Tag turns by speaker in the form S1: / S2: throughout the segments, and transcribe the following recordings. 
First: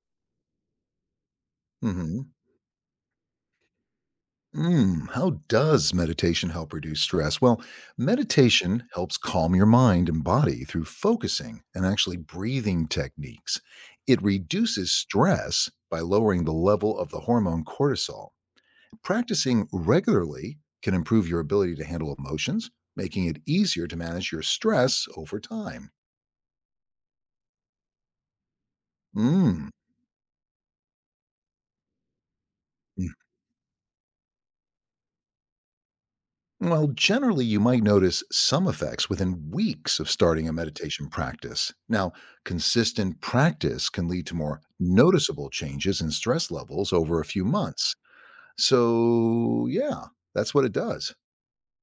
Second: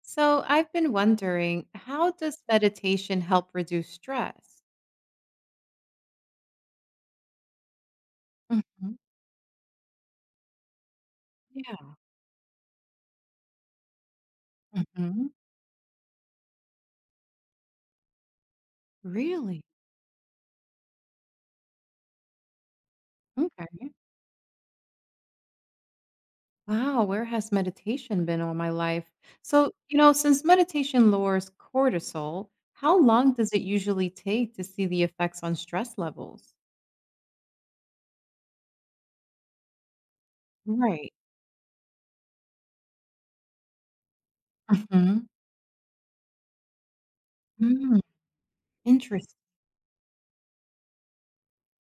S1: So I've been wondering, how
S2: Hmm.
S1: does meditation help reduce stress?
S2: How does meditation help reduce stress? Well, meditation
S1: Mhm.
S2: helps calm your mind and body through focusing and
S1: Yeah.
S2: actually breathing techniques. It reduces
S1: Mhm.
S2: stress by lowering the level of the hormone cortisol.
S1: Really?
S2: Practicing regularly can improve your ability to handle emotions, making it
S1: Okay.
S2: easier to manage your stress over time.
S1: Wow, where has meditation been all my life?
S2: Mm.
S1: So, you know, since meditation lowers cortisol, how long does it usually take to see the effects on stress levels?
S2: Well, generally, you might notice some effects within weeks of starting a meditation
S1: Right.
S2: practice. Now, consistent practice can lead to more
S1: Mhm.
S2: noticeable changes in stress levels over a few months.
S1: Mm. Interesting.
S2: So, yeah, that's what it does.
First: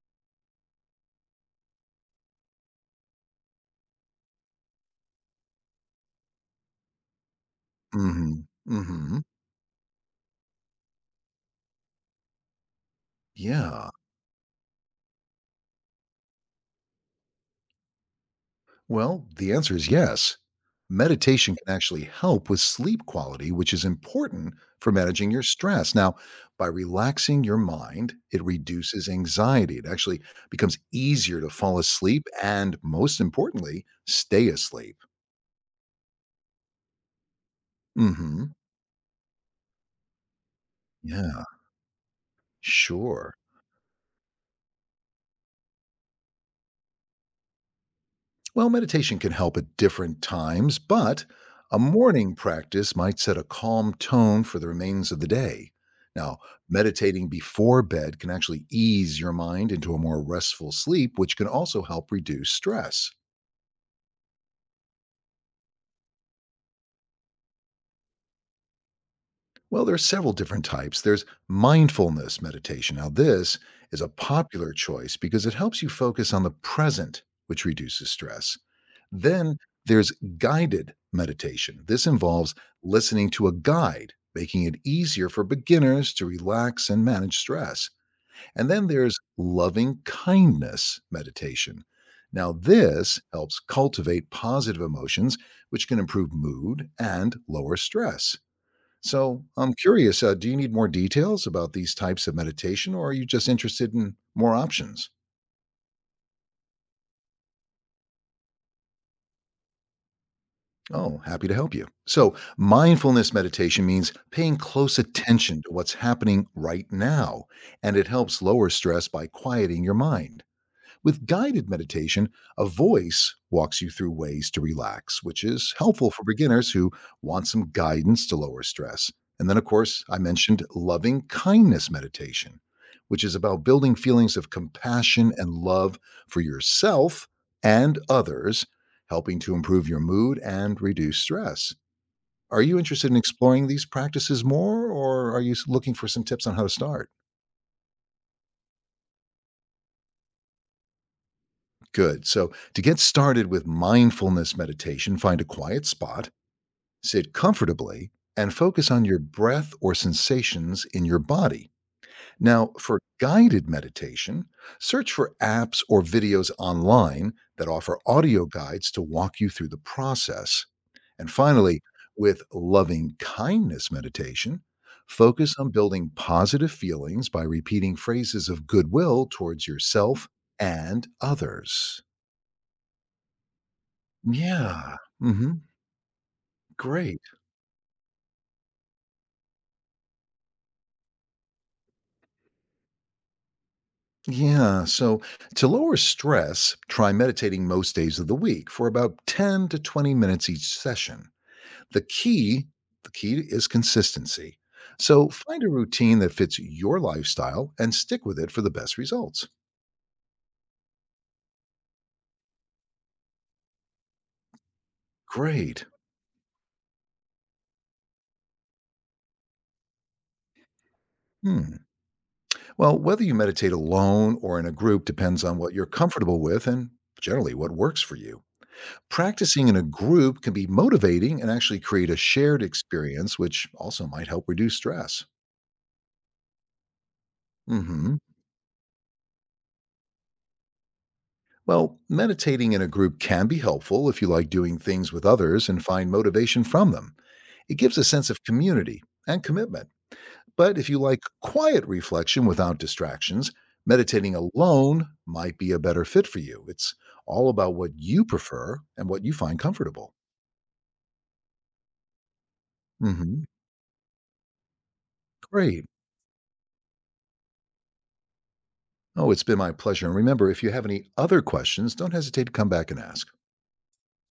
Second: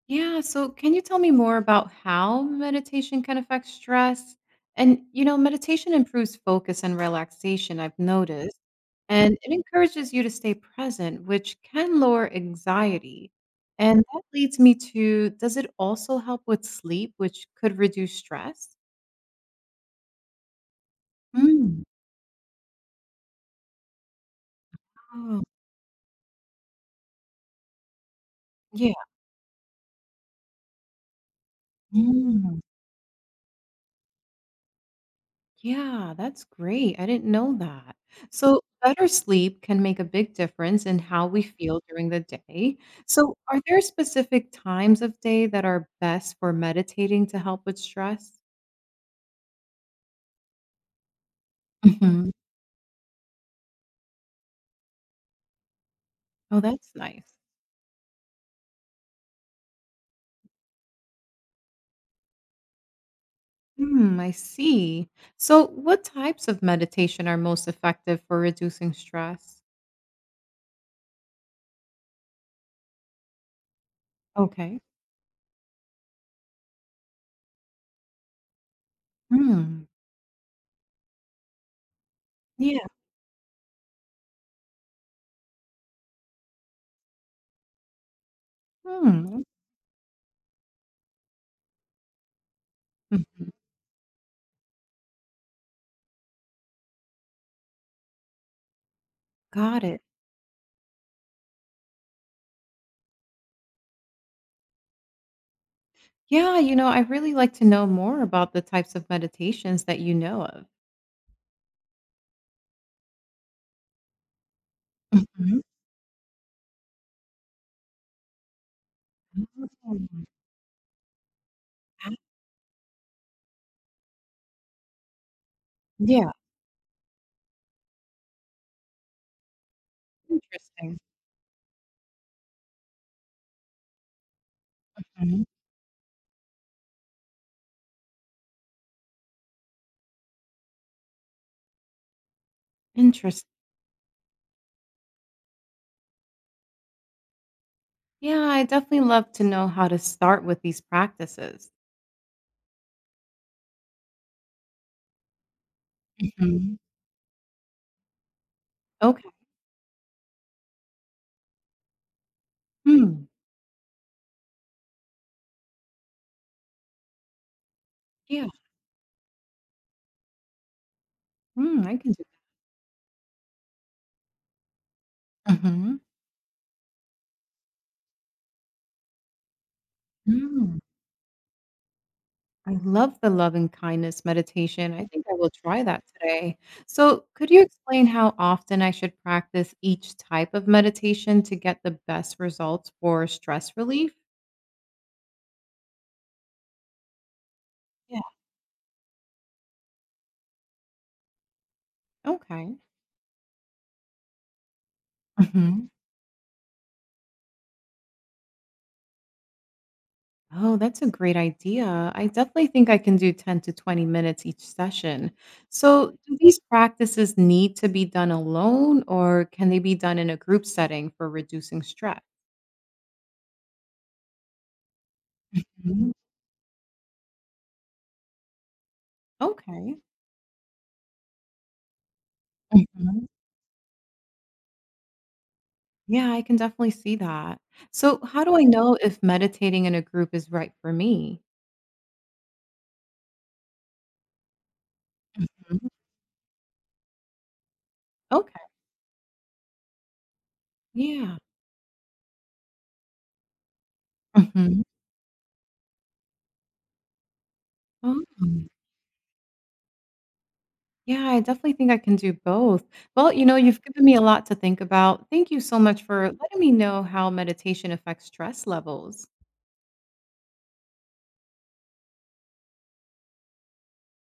S1: Yeah, so can you tell me more about how meditation can affect stress? And, you know, meditation improves focus and relaxation, I've
S2: Mm hmm.
S1: noticed,
S2: Mm hmm.
S1: and it encourages you to stay present, which can lower anxiety.
S2: Yeah.
S1: And that leads me to, does it also help with sleep, which could reduce stress?
S2: Well, the answer is yes. Meditation can
S1: Mm.
S2: actually help with sleep quality, which is important for managing
S1: Oh,
S2: your stress. Now, by relaxing your mind, it
S1: yeah.
S2: reduces anxiety. It actually becomes easier to fall asleep
S1: Mm.
S2: and, most importantly, stay asleep.
S1: Yeah, that's great. I didn't know that.
S2: Hmm.
S1: So, better sleep can make a big difference in how we
S2: Yeah,
S1: feel during the day.
S2: sure.
S1: So, are there specific times of day that are best for meditating to help with stress?
S2: Well, meditation can help at different times, but a
S1: Mhm.
S2: morning practice might set a calm tone for the remains of the day. Now,
S1: Oh, that's
S2: meditating
S1: nice.
S2: before bed can actually ease your mind into a more restful sleep, which can also help reduce stress.
S1: Hmm, I see. So, what types of meditation are most effective for reducing stress?
S2: Well, there are several different types. There's mindfulness meditation. Now, this is a popular
S1: Okay.
S2: choice because it helps you focus on the present, which reduces stress. Then
S1: Hmm.
S2: there's guided meditation. This involves
S1: Yeah.
S2: listening to a guide, making it easier for beginners to relax and manage stress. And then there's
S1: Hmm.
S2: loving kindness meditation. Now, this
S1: Mhm.
S2: helps cultivate positive emotions, which can improve mood and lower stress. So I'm
S1: Got it.
S2: curious, do you need more details about these types of meditation or are you just interested in more options?
S1: Yeah, you know, I really like to know more about the types of meditations that you know of.
S2: Oh, happy to help you. So, mindfulness meditation means paying close
S1: Mhm.
S2: attention to what's happening right now, and it helps lower stress by quieting your
S1: Mm.
S2: mind. With guided
S1: Ah,
S2: meditation, a voice walks you through ways to relax, which is helpful for
S1: yeah,
S2: beginners who want some guidance to lower stress. And then, of course, I mentioned
S1: interesting.
S2: loving kindness meditation, which is about building feelings of compassion
S1: Mhm.
S2: and love for yourself and others, helping to improve your mood and reduce stress. Are you interested in
S1: Interest
S2: exploring these practices more, or are you looking for some tips on how to start?
S1: Yeah, I definitely love to know how to start with these practices.
S2: Good. So, to get started with mindfulness meditation, find a quiet spot,
S1: Mhm.
S2: sit comfortably, and focus on your
S1: Okay.
S2: breath or sensations in your body. Now, for
S1: Mm.
S2: guided meditation, search for apps or videos online that offer audio
S1: Yeah.
S2: guides to walk you through the process. And finally,
S1: Mm, I can do
S2: with loving kindness meditation, focus
S1: that.
S2: on
S1: Mhm.
S2: building positive feelings by repeating phrases of goodwill towards yourself
S1: Mm.
S2: and others.
S1: I love the love and kindness meditation.
S2: Yeah.
S1: I think I will
S2: Mhm.
S1: try that today.
S2: Great.
S1: So, could you explain how often I should practice each type of meditation to get the best results for stress relief?
S2: Yeah. So to lower stress, try meditating most
S1: Yeah.
S2: days of the week for about 10 to 20 minutes each session. The key,
S1: Okay.
S2: the key is consistency. So find a
S1: Mhm.
S2: routine that fits your lifestyle and stick with it for the best results.
S1: Oh, that's a great idea. I definitely think I can do 10 to 20 minutes each session.
S2: Great.
S1: So, do these practices need to be done alone or can they be done in a group setting for reducing
S2: Hmm.
S1: stress?
S2: Well, whether you meditate alone or in a group depends on what you're
S1: Mhm.
S2: comfortable with and generally what works for you. Practicing in a
S1: Okay.
S2: group can be motivating and actually create a shared
S1: Mhm.
S2: experience, which also might help reduce stress.
S1: Yeah, I can definitely see that.
S2: Hmm.
S1: So, how do I know if meditating in a group is right for me?
S2: Well, meditating in a group can be helpful if you like doing things with others and
S1: Mhm.
S2: find motivation from them. It gives a sense of
S1: Okay.
S2: community and commitment. But if you like
S1: Yeah.
S2: quiet reflection without distractions, meditating
S1: Mhm.
S2: alone might be a better fit for you. It's all about what
S1: Oh.
S2: you prefer and what you find comfortable.
S1: Yeah, I definitely think I can do both. Well,
S2: Hmm.
S1: you know, you've given me a lot to think about. Thank you so
S2: Great.
S1: much for letting me know how meditation affects stress levels.
S2: Oh, it's been my pleasure. And remember, if you have any other questions, don't hesitate to come back and ask.